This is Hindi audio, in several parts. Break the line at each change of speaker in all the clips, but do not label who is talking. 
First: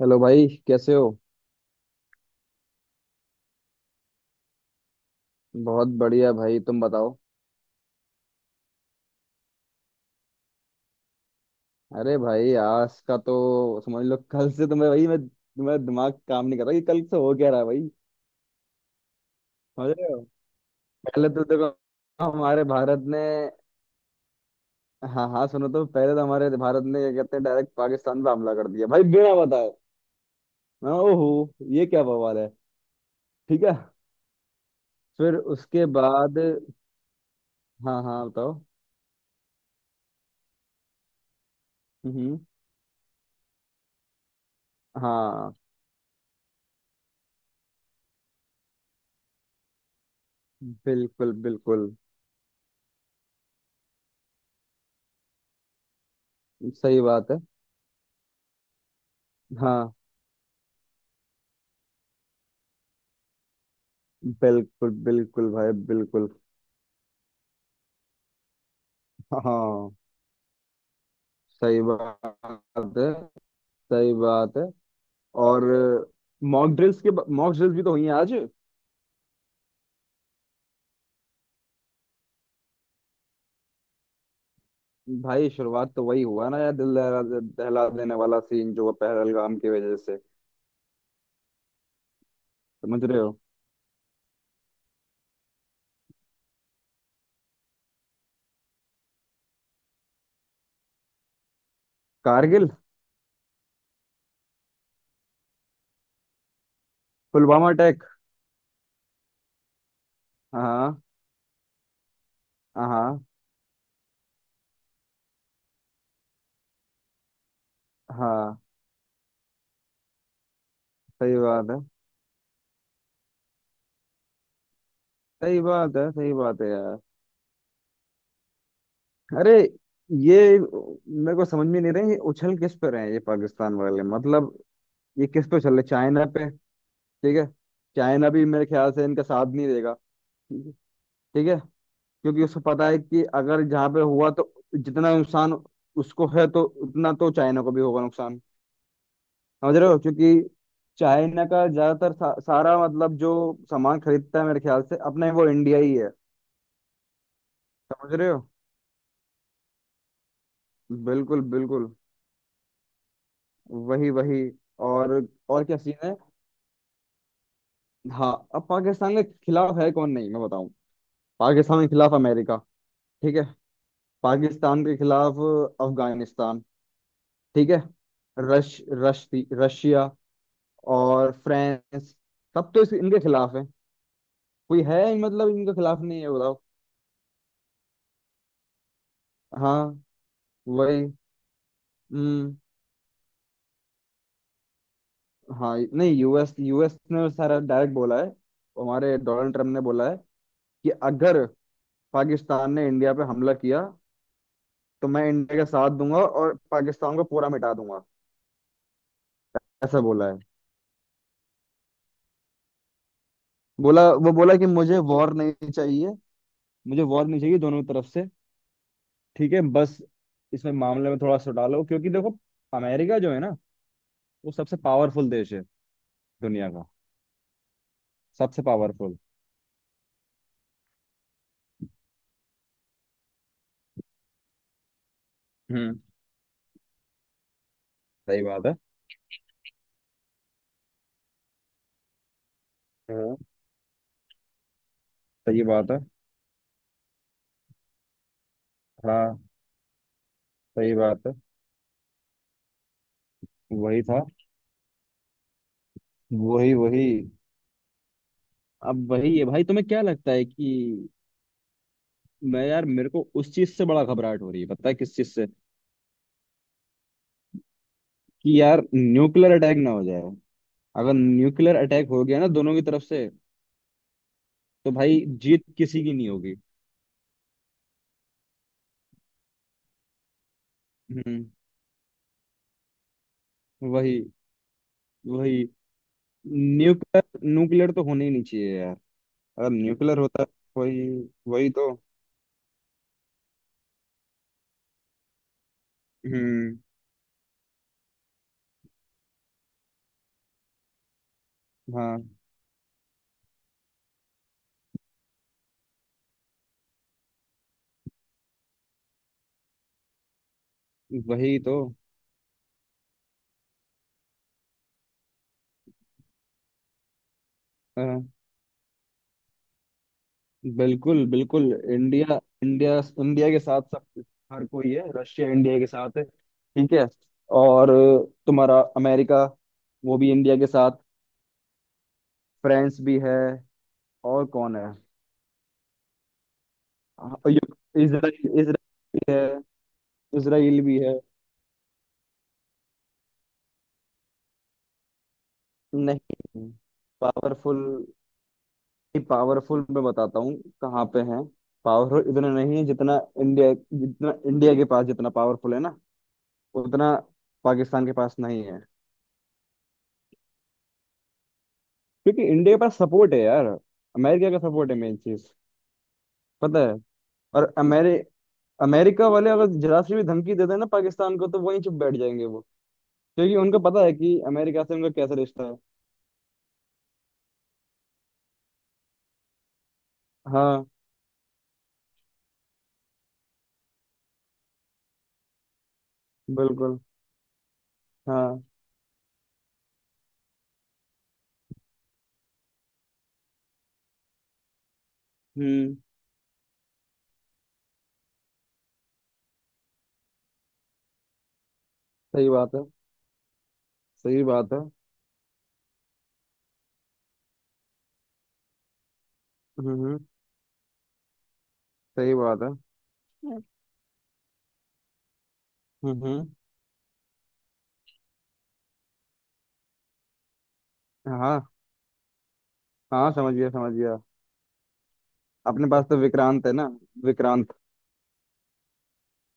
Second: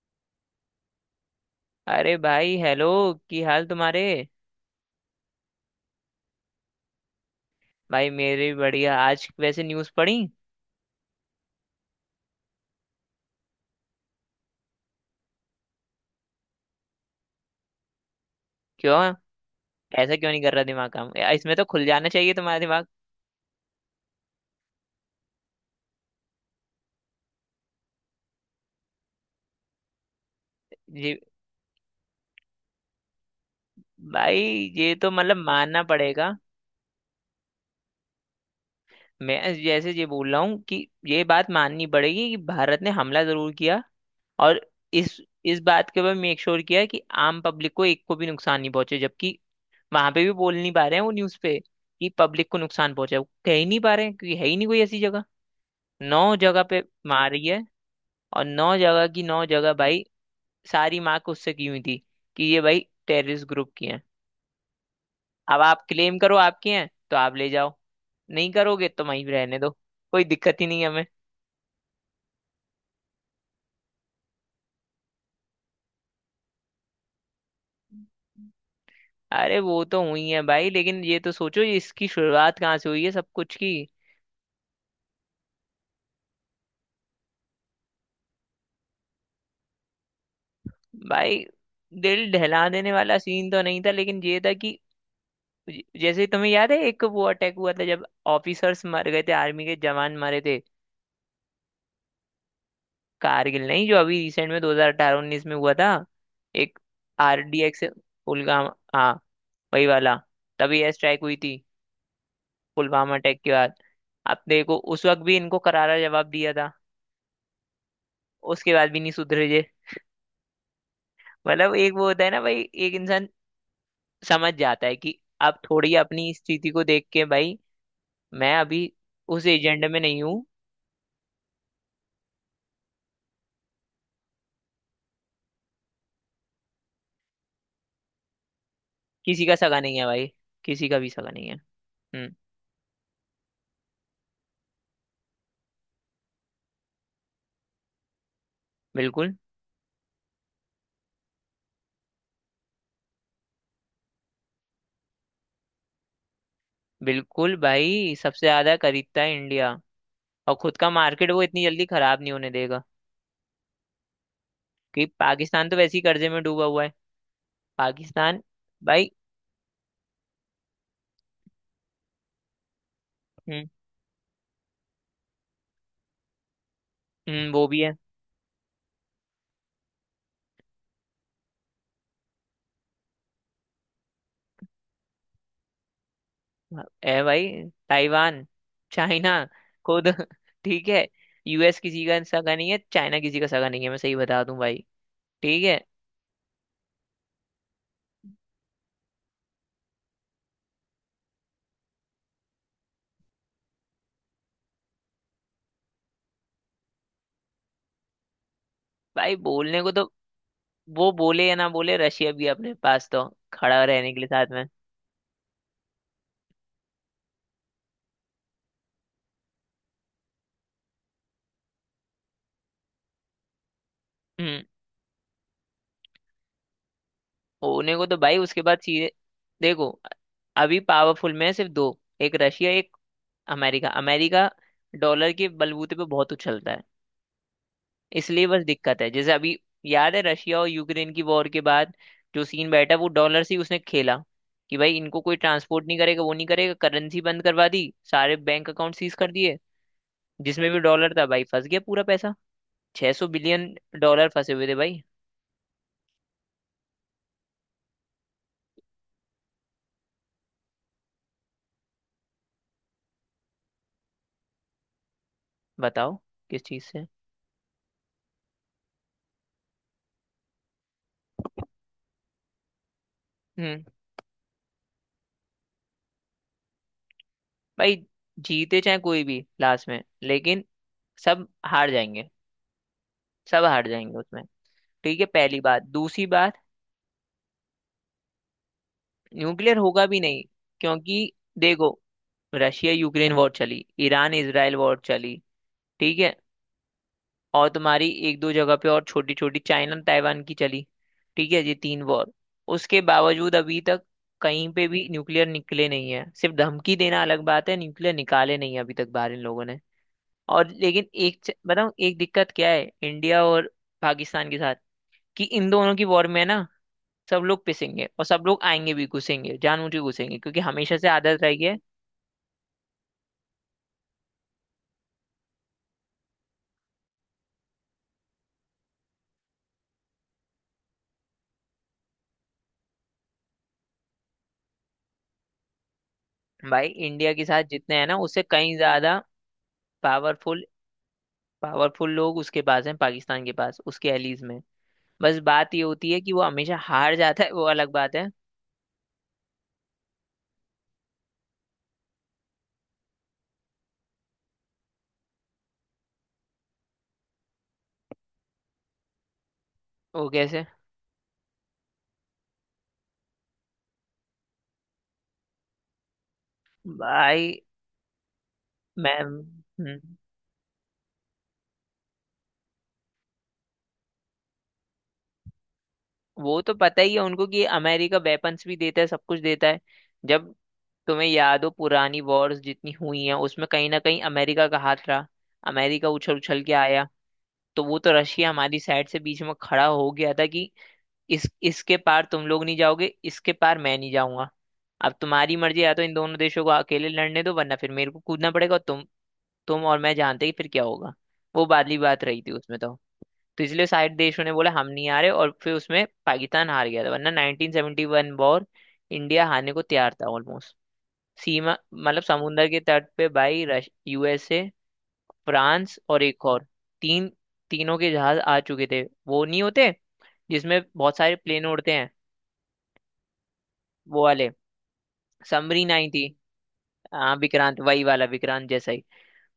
हेलो भाई, कैसे हो।
अरे भाई हेलो। की हाल तुम्हारे।
बहुत बढ़िया भाई, तुम बताओ।
भाई मेरे भी बढ़िया। आज वैसे न्यूज़ पढ़ी।
अरे भाई, आज का तो समझ लो, कल से तुम्हें, भाई मैं, तुम्हारा दिमाग काम नहीं कर रहा कि कल से हो क्या रहा है भाई।
क्यों
समझ रहे
ऐसा
हो।
क्यों नहीं कर रहा दिमाग काम
पहले
या,
तो
इसमें तो
देखो
खुल जाना चाहिए तुम्हारा
हमारे
दिमाग।
भारत ने, हाँ हाँ सुनो तो, पहले तो हमारे भारत ने क्या कहते हैं, डायरेक्ट पाकिस्तान पे हमला कर दिया भाई, बिना बताए।
जी।
ओहो, ये क्या बवाल है। ठीक है।
भाई ये तो
फिर
मतलब मानना
उसके
पड़ेगा।
बाद, हाँ हाँ बताओ।
मैं जैसे ये बोल रहा हूँ कि ये बात माननी पड़ेगी कि
हम्म।
भारत ने हमला जरूर किया और इस
हाँ।
इस बात के ऊपर मेक श्योर किया कि आम पब्लिक को एक को भी नुकसान नहीं पहुंचे, जबकि वहां पे भी बोल नहीं पा रहे हैं वो
बिल्कुल
न्यूज़ पे
बिल्कुल।
कि पब्लिक को नुकसान पहुंचे, वो कह ही नहीं पा रहे हैं क्योंकि है ही नहीं कोई ऐसी जगह। नौ जगह पे
सही बात है।
मारी है और नौ जगह की नौ जगह
हाँ।
भाई सारी मार्क उससे की हुई थी कि ये भाई टेररिस्ट ग्रुप की हैं।
बिल्कुल बिल्कुल
अब
भाई
आप क्लेम
बिल्कुल।
करो आपकी हैं तो आप ले जाओ, नहीं करोगे तो वहीं रहने दो।
हाँ।
कोई दिक्कत ही नहीं है हमें।
सही बात है। सही बात है। और मॉक ड्रिल्स के, मॉक ड्रिल्स भी तो हुई हैं आज।
अरे वो तो हुई है भाई, लेकिन ये तो सोचो ये इसकी शुरुआत कहाँ से हुई है सब कुछ की।
भाई शुरुआत तो वही हुआ ना यार, दिल दहला दहला देने वाला सीन जो हुआ पहलगाम की वजह से।
भाई दिल दहला देने
समझ
वाला
रहे हो।
सीन तो नहीं था, लेकिन ये था कि जैसे तुम्हें याद है एक वो अटैक हुआ था जब ऑफिसर्स मर गए थे, आर्मी के जवान मरे थे।
कारगिल।
कारगिल नहीं, जो अभी रिसेंट में 2018-19 में हुआ था। एक
पुलवामा
आरडीएक्स।
अटैक।
पुलवामा, हाँ वही वाला। तभी एयर
हाँ।
स्ट्राइक हुई थी पुलवामा
हाँ।
अटैक के बाद। आप देखो उस वक्त भी इनको करारा जवाब दिया था।
हाँ।
उसके बाद भी नहीं सुधरे जे।
सही बात
मतलब
है।
एक वो होता है ना भाई, एक इंसान समझ जाता है कि आप
सही
थोड़ी
बात है।
अपनी
सही बात है
स्थिति को
यार।
देख के भाई। मैं अभी उस
अरे,
एजेंडे में नहीं
ये
हूँ।
मेरे को समझ में नहीं रहा, ये उछल किस पे रहे हैं ये पाकिस्तान वाले, मतलब ये किस पे चल रहे, चाइना पे। ठीक है। चाइना भी मेरे ख्याल से इनका
किसी
साथ
का
नहीं
सगा
देगा।
नहीं है भाई।
ठीक है।
किसी का भी सगा नहीं
ठीक
है।
है।
हम्म।
क्योंकि उसको पता है कि अगर जहाँ पे हुआ तो जितना नुकसान उसको है तो उतना तो चाइना को भी होगा नुकसान।
बिल्कुल
समझ रहे हो, क्योंकि चाइना का ज्यादातर सारा, मतलब जो सामान खरीदता है मेरे ख्याल से अपने, वो इंडिया ही है।
बिल्कुल
समझ
भाई
रहे हो।
सबसे ज्यादा खरीदता है इंडिया। और खुद का मार्केट
बिल्कुल
वो इतनी जल्दी
बिल्कुल।
खराब नहीं होने देगा।
वही वही।
कि
और और
पाकिस्तान तो
क्या
वैसे
सीन
ही
है।
कर्जे में डूबा हुआ है।
हाँ,
पाकिस्तान।
अब
भाई।
पाकिस्तान के खिलाफ है कौन नहीं, मैं बताऊं। पाकिस्तान के खिलाफ अमेरिका। ठीक है।
हम्म,
पाकिस्तान के खिलाफ अफगानिस्तान।
वो
ठीक
भी
है।
है।
रश रश रशिया और फ्रांस, सब तो इनके खिलाफ है। कोई है ही मतलब इनके खिलाफ नहीं है, बताओ।
है भाई, ताइवान, चाइना
हाँ।
खुद ठीक
वही।
है। यूएस किसी का
हम्म।
सगा नहीं है, चाइना किसी का सगा नहीं है, मैं सही बता दूं भाई। ठीक
हाँ
है।
नहीं, यूएस यूएस ने सारा डायरेक्ट बोला है। हमारे डोनाल्ड ट्रम्प ने बोला है कि अगर पाकिस्तान ने इंडिया पे हमला किया तो मैं इंडिया का साथ दूंगा और पाकिस्तान को पूरा मिटा दूंगा।
भाई बोलने को
ऐसा
तो
बोला है।
वो बोले या ना बोले, रशिया भी है अपने पास तो खड़ा
बोला,
रहने के लिए
वो
साथ
बोला
में।
कि मुझे वॉर नहीं चाहिए, मुझे वॉर नहीं चाहिए दोनों तरफ से। ठीक है, बस। इसमें मामले में थोड़ा सा डालो क्योंकि देखो, अमेरिका जो है ना, वो
हम्म।
सबसे पावरफुल देश है दुनिया का।
होने को तो भाई उसके
सबसे
बाद सीधे।
पावरफुल।
देखो अभी पावरफुल में है सिर्फ दो, एक रशिया एक अमेरिका। अमेरिका डॉलर के बलबूते
हम्म।
पे बहुत उछलता है।
सही
इसलिए बस
बात है।
दिक्कत है। जैसे अभी याद है रशिया और यूक्रेन की वॉर के बाद जो सीन बैठा वो
हाँ।
डॉलर से ही उसने खेला, कि भाई इनको कोई
सही
ट्रांसपोर्ट
बात
नहीं
है।
करेगा, वो नहीं करेगा, करेंसी बंद करवा दी, सारे बैंक अकाउंट सीज कर
हाँ।
दिए। जिसमें भी
सही
डॉलर था
बात है।
भाई फंस गया पूरा पैसा। 600 बिलियन
वही था।
डॉलर फंसे हुए थे भाई।
वही वही। अब वही है भाई, तुम्हें क्या लगता है कि, मैं यार मेरे को उस चीज से बड़ा घबराहट हो रही है, पता है किस चीज से,
बताओ किस चीज से।
कि यार न्यूक्लियर अटैक ना हो जाए। अगर न्यूक्लियर अटैक हो गया ना दोनों की तरफ से,
हम्म।
तो भाई जीत किसी की नहीं होगी।
भाई जीते चाहे कोई भी लास्ट में, लेकिन
हम्म।
सब हार जाएंगे। सब हार
वही
जाएंगे उसमें। ठीक है, पहली
वही।
बात। दूसरी बात,
न्यूक्लियर, न्यूक्लियर तो होना ही नहीं चाहिए यार। अगर
न्यूक्लियर होगा
न्यूक्लियर
भी नहीं।
होता, वही।
क्योंकि
वही
देखो
तो।
रशिया यूक्रेन वॉर चली, ईरान इसराइल वॉर चली, ठीक है,
हम्म।
और तुम्हारी एक दो जगह पे और छोटी छोटी चाइना ताइवान की चली। ठीक है ये तीन
हाँ।
वॉर। उसके बावजूद अभी तक कहीं पे भी न्यूक्लियर निकले नहीं है। सिर्फ धमकी देना अलग बात है, न्यूक्लियर निकाले नहीं है अभी तक बाहर इन लोगों ने। और लेकिन एक
वही तो।
बताऊं एक दिक्कत क्या है इंडिया और पाकिस्तान के साथ। कि इन दोनों की वॉर में ना सब लोग पिसेंगे
हाँ,
और सब लोग आएंगे भी, घुसेंगे, जानबूझ के घुसेंगे, क्योंकि हमेशा से
बिल्कुल
आदत रही
बिल्कुल।
है।
इंडिया, इंडिया, इंडिया के साथ सब, हर कोई है। रशिया इंडिया के साथ है। ठीक है। और तुम्हारा अमेरिका, वो भी इंडिया के साथ। फ्रांस भी है। और कौन है।
भाई इंडिया
हाँ,
के साथ जितने
यु-
हैं ना उससे
इजराइल,
कहीं
इजराइल
ज्यादा
भी है।
पावरफुल,
इजराइल भी है।
पावरफुल लोग उसके पास हैं पाकिस्तान के पास, उसके एलीज में। बस बात ये होती है कि वो
नहीं,
हमेशा हार जाता है, वो
पावरफुल,
अलग बात है।
पावरफुल मैं बताता हूँ कहाँ पे है। पावरफुल इतना नहीं है जितना इंडिया, जितना इंडिया के पास जितना पावरफुल है ना, उतना पाकिस्तान के पास नहीं है।
वो कैसे।
क्योंकि इंडिया के पास सपोर्ट है यार, अमेरिका का सपोर्ट है, मेन चीज, पता है।
भाई।
और अमेरिका
मैम।
वाले अगर
हम्म,
जरा सी भी धमकी दे देना ना पाकिस्तान को, तो वहीं चुप बैठ जाएंगे वो। क्योंकि उनको पता है कि अमेरिका से उनका कैसा रिश्ता है।
वो तो पता ही है उनको कि अमेरिका वेपन्स भी देता है, सब कुछ देता है। जब
हाँ।
तुम्हें याद हो पुरानी वॉर्स जितनी हुई हैं उसमें कहीं ना कहीं अमेरिका का हाथ रहा, अमेरिका उछल उछल के
बिल्कुल।
आया। तो वो तो रशिया
हाँ।
हमारी साइड से बीच में खड़ा हो गया था कि इस इसके पार तुम लोग नहीं जाओगे, इसके पार मैं नहीं जाऊंगा। अब तुम्हारी मर्जी, या
हम्म।
तो इन दोनों देशों को अकेले लड़ने दो वरना फिर मेरे को कूदना पड़ेगा, और तुम और मैं जानते ही फिर क्या होगा। वो वाली बात रही
सही
थी
बात
उसमें
है।
तो। तो इसलिए साइड
सही
देशों ने बोला
बात है।
हम नहीं आ रहे, और फिर उसमें पाकिस्तान हार गया था, वरना 1971 वॉर इंडिया हारने को
हम्म।
तैयार था ऑलमोस्ट। सीमा मतलब
सही बात
समुंदर
है।
के तट पे
हम्म।
भाई रश, यूएसए, फ्रांस और
हम्म।
एक और। तीन, तीनों के जहाज आ चुके थे। वो नहीं होते जिसमें बहुत सारे
हाँ।
प्लेन उड़ते हैं,
हाँ समझ गया, समझ गया।
वो वाले। समरी
अपने पास तो
90।
विक्रांत है ना।
हाँ
विक्रांत।
विक्रांत वही वाला, विक्रांत जैसा ही।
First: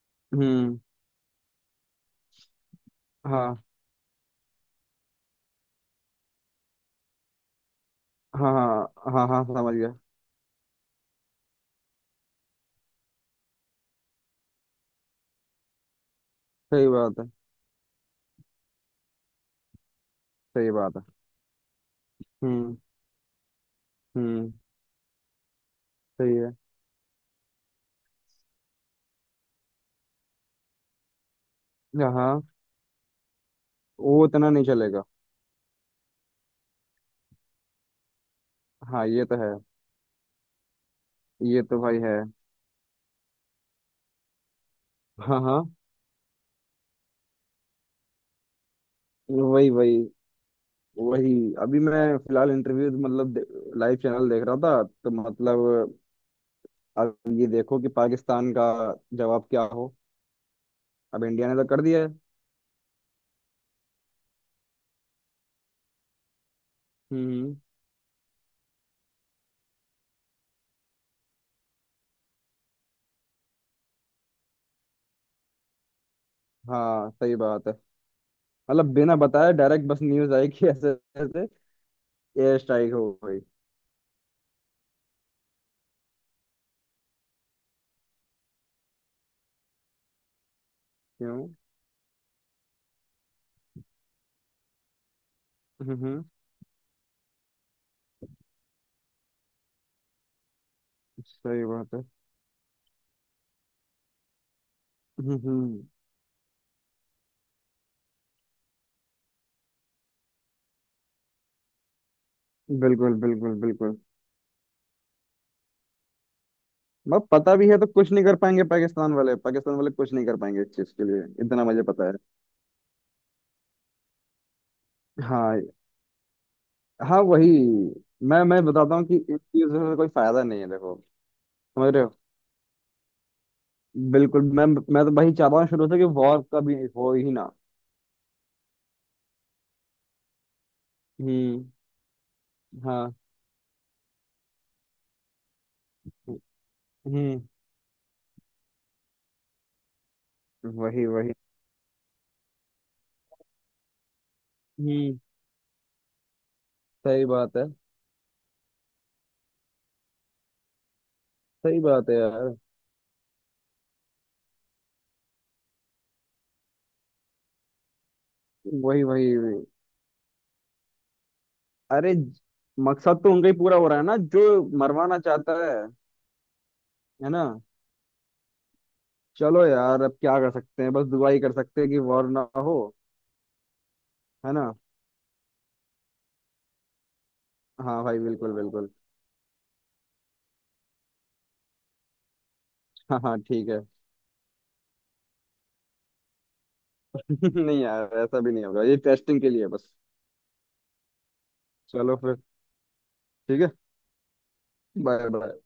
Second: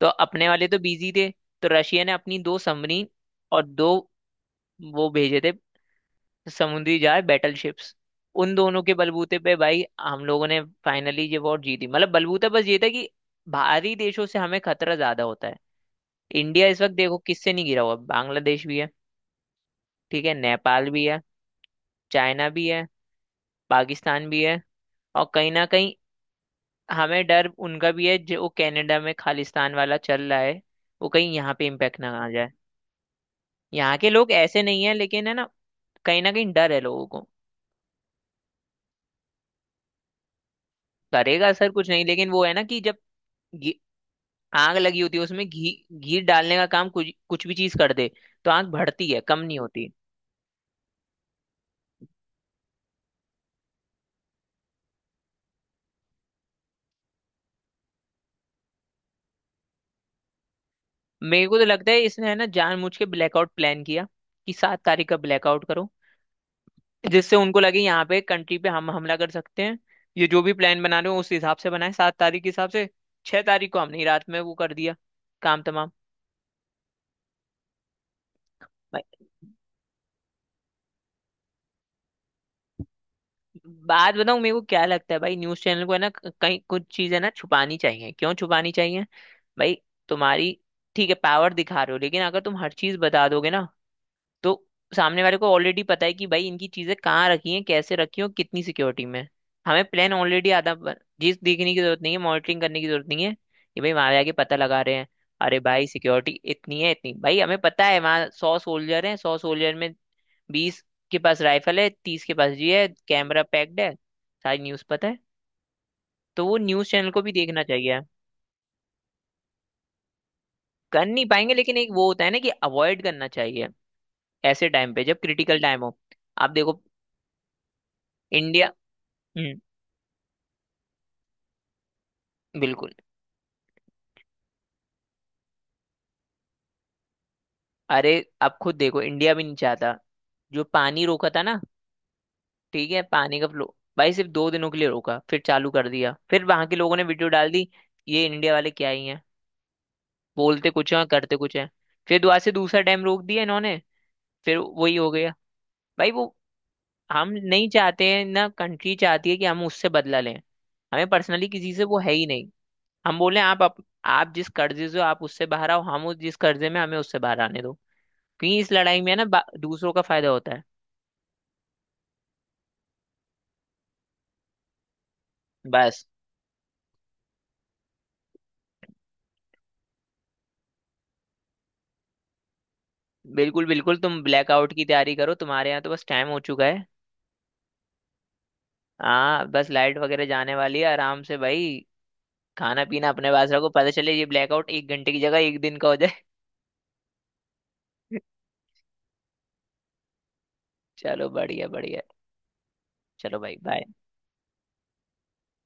तो अपने वाले तो
हम्म।
बिजी थे। तो रशिया ने अपनी दो समरी
हाँ
और दो वो भेजे थे, समुद्री जहाज बैटल शिप्स।
हाँ
उन दोनों के
हाँ हाँ,
बलबूते
हाँ
पे
समझ
भाई
गया।
हम लोगों ने फाइनली ये वॉर जीती। मतलब बलबूता बस ये था कि बाहरी देशों से हमें खतरा ज्यादा होता है। इंडिया इस
सही
वक्त देखो
बात है।
किससे नहीं घिरा हुआ। बांग्लादेश भी है, ठीक है,
सही
नेपाल
बात है।
भी है, चाइना भी
हम्म।
है, पाकिस्तान भी
हम्म।
है। और कहीं ना कहीं
सही है।
हमें डर उनका भी है जो वो कनाडा में खालिस्तान वाला चल रहा है, वो कहीं यहाँ पे इम्पेक्ट ना आ
हाँ,
जाए। यहाँ के
वो
लोग
इतना
ऐसे
नहीं
नहीं है
चलेगा।
लेकिन है ना, कहीं ना कहीं डर है लोगों को।
हाँ ये तो है।
करेगा
ये
असर
तो
कुछ
भाई
नहीं,
है।
लेकिन वो है ना कि जब घी- आग लगी होती है
हाँ
उसमें
हाँ।
घी, घी डालने का काम कुछ कुछ भी चीज कर दे, तो आग बढ़ती है, कम नहीं
वही
होती।
वही। वही अभी मैं फिलहाल इंटरव्यू, मतलब लाइव चैनल देख रहा था तो, मतलब अब ये देखो कि पाकिस्तान का जवाब क्या हो, अब
मेरे
इंडिया ने
को तो
तो कर
लगता है
दिया है।
इसने है ना जानबूझ के ब्लैकआउट प्लान किया, कि सात तारीख का ब्लैकआउट करो जिससे
हम्म।
उनको लगे यहाँ पे कंट्री पे हम हमला कर सकते हैं। ये जो भी प्लान बना रहे हो उस हिसाब से बनाए, सात तारीख के हिसाब से। छह तारीख को हमने ही रात में वो कर दिया, काम तमाम।
हाँ सही बात है। मतलब
भाई,
बिना बताए डायरेक्ट, बस न्यूज आई कि ऐसे, ऐसे एयर स्ट्राइक हो गई।
बात बताऊं मेरे को क्या लगता है। भाई न्यूज चैनल को है ना कई कुछ चीजें ना छुपानी चाहिए, क्यों छुपानी चाहिए। भाई तुम्हारी, ठीक है
क्यों।
पावर दिखा रहे हो, लेकिन अगर तुम हर चीज बता दोगे ना तो सामने वाले को ऑलरेडी पता है
हम्म।
कि भाई इनकी चीजें कहाँ रखी हैं, कैसे रखी हैं और कितनी सिक्योरिटी में। हमें प्लान ऑलरेडी आधा चीज
सही
देखने की
बात
जरूरत
है।
नहीं है, मॉनिटरिंग करने की जरूरत नहीं है कि भाई वहां जाके पता लगा रहे हैं। अरे
हम्म।
भाई सिक्योरिटी इतनी है, इतनी भाई हमें पता है वहाँ सौ सोल्जर हैं, सौ सोल्जर में बीस के पास राइफल है, तीस के पास जी है,
बिल्कुल
कैमरा
बिल्कुल
पैक्ड है।
बिल्कुल।
सारी न्यूज पता है, तो वो न्यूज चैनल को
मतलब
भी
पता
देखना
भी है तो
चाहिए।
कुछ नहीं कर पाएंगे पाकिस्तान वाले, पाकिस्तान वाले कुछ नहीं कर पाएंगे इस चीज के
कर
लिए,
नहीं पाएंगे,
इतना
लेकिन
मुझे
एक वो
पता है।
होता है ना कि अवॉइड करना चाहिए ऐसे टाइम पे, जब क्रिटिकल
हाँ।
टाइम हो। आप देखो
हाँ वही। मैं
इंडिया।
बताता हूँ कि इन
हम्म।
चीजों से कोई फायदा नहीं है, देखो। समझ रहे हो।
बिल्कुल।
बिल्कुल। मैं तो वही चाहता हूँ शुरू से कि वॉर कभी हो ही ना।
अरे आप खुद देखो इंडिया भी नहीं चाहता। जो पानी रोका था ना,
हम्म।
ठीक है,
हाँ।
पानी का फ्लो भाई सिर्फ दो दिनों के लिए रोका फिर चालू कर दिया, फिर वहां के लोगों ने वीडियो
हम्म।
डाल दी ये इंडिया वाले क्या ही हैं, बोलते कुछ हैं
वही वही।
करते कुछ हैं। फिर दोबारा से दूसरा डैम रोक दिया इन्होंने, फिर वही हो
हम्म।
गया। भाई वो
सही
हम
बात है।
नहीं चाहते हैं, ना कंट्री चाहती है कि हम उससे बदला लें। हमें पर्सनली किसी
सही
से वो
बात
है
है
ही नहीं।
यार।
हम बोले आप जिस कर्जे से हो आप उससे बाहर आओ, हम उस जिस कर्जे में हमें उससे बाहर आने दो। क्योंकि इस लड़ाई
वही
में है ना
वही वही।
दूसरों का फायदा होता है।
अरे, मकसद तो उनका ही पूरा हो रहा है ना जो मरवाना चाहता है।
बस।
है ना। चलो यार अब क्या कर सकते हैं, बस दुआ ही कर सकते हैं कि वॉर ना हो।
बिल्कुल बिल्कुल, तुम
है
ब्लैकआउट
ना।
की तैयारी करो, तुम्हारे यहाँ तो बस टाइम हो चुका है।
हाँ भाई बिल्कुल बिल्कुल।
हाँ बस लाइट वगैरह जाने वाली है आराम से भाई। खाना पीना
हाँ
अपने
हाँ
पास
ठीक
रखो,
है।
पता चले ये ब्लैकआउट एक घंटे की जगह एक दिन का हो जाए।
नहीं यार ऐसा भी नहीं होगा, ये टेस्टिंग के लिए है बस।
चलो बढ़िया बढ़िया।
चलो फिर।
चलो भाई
ठीक है।
बाय।
Bye bye.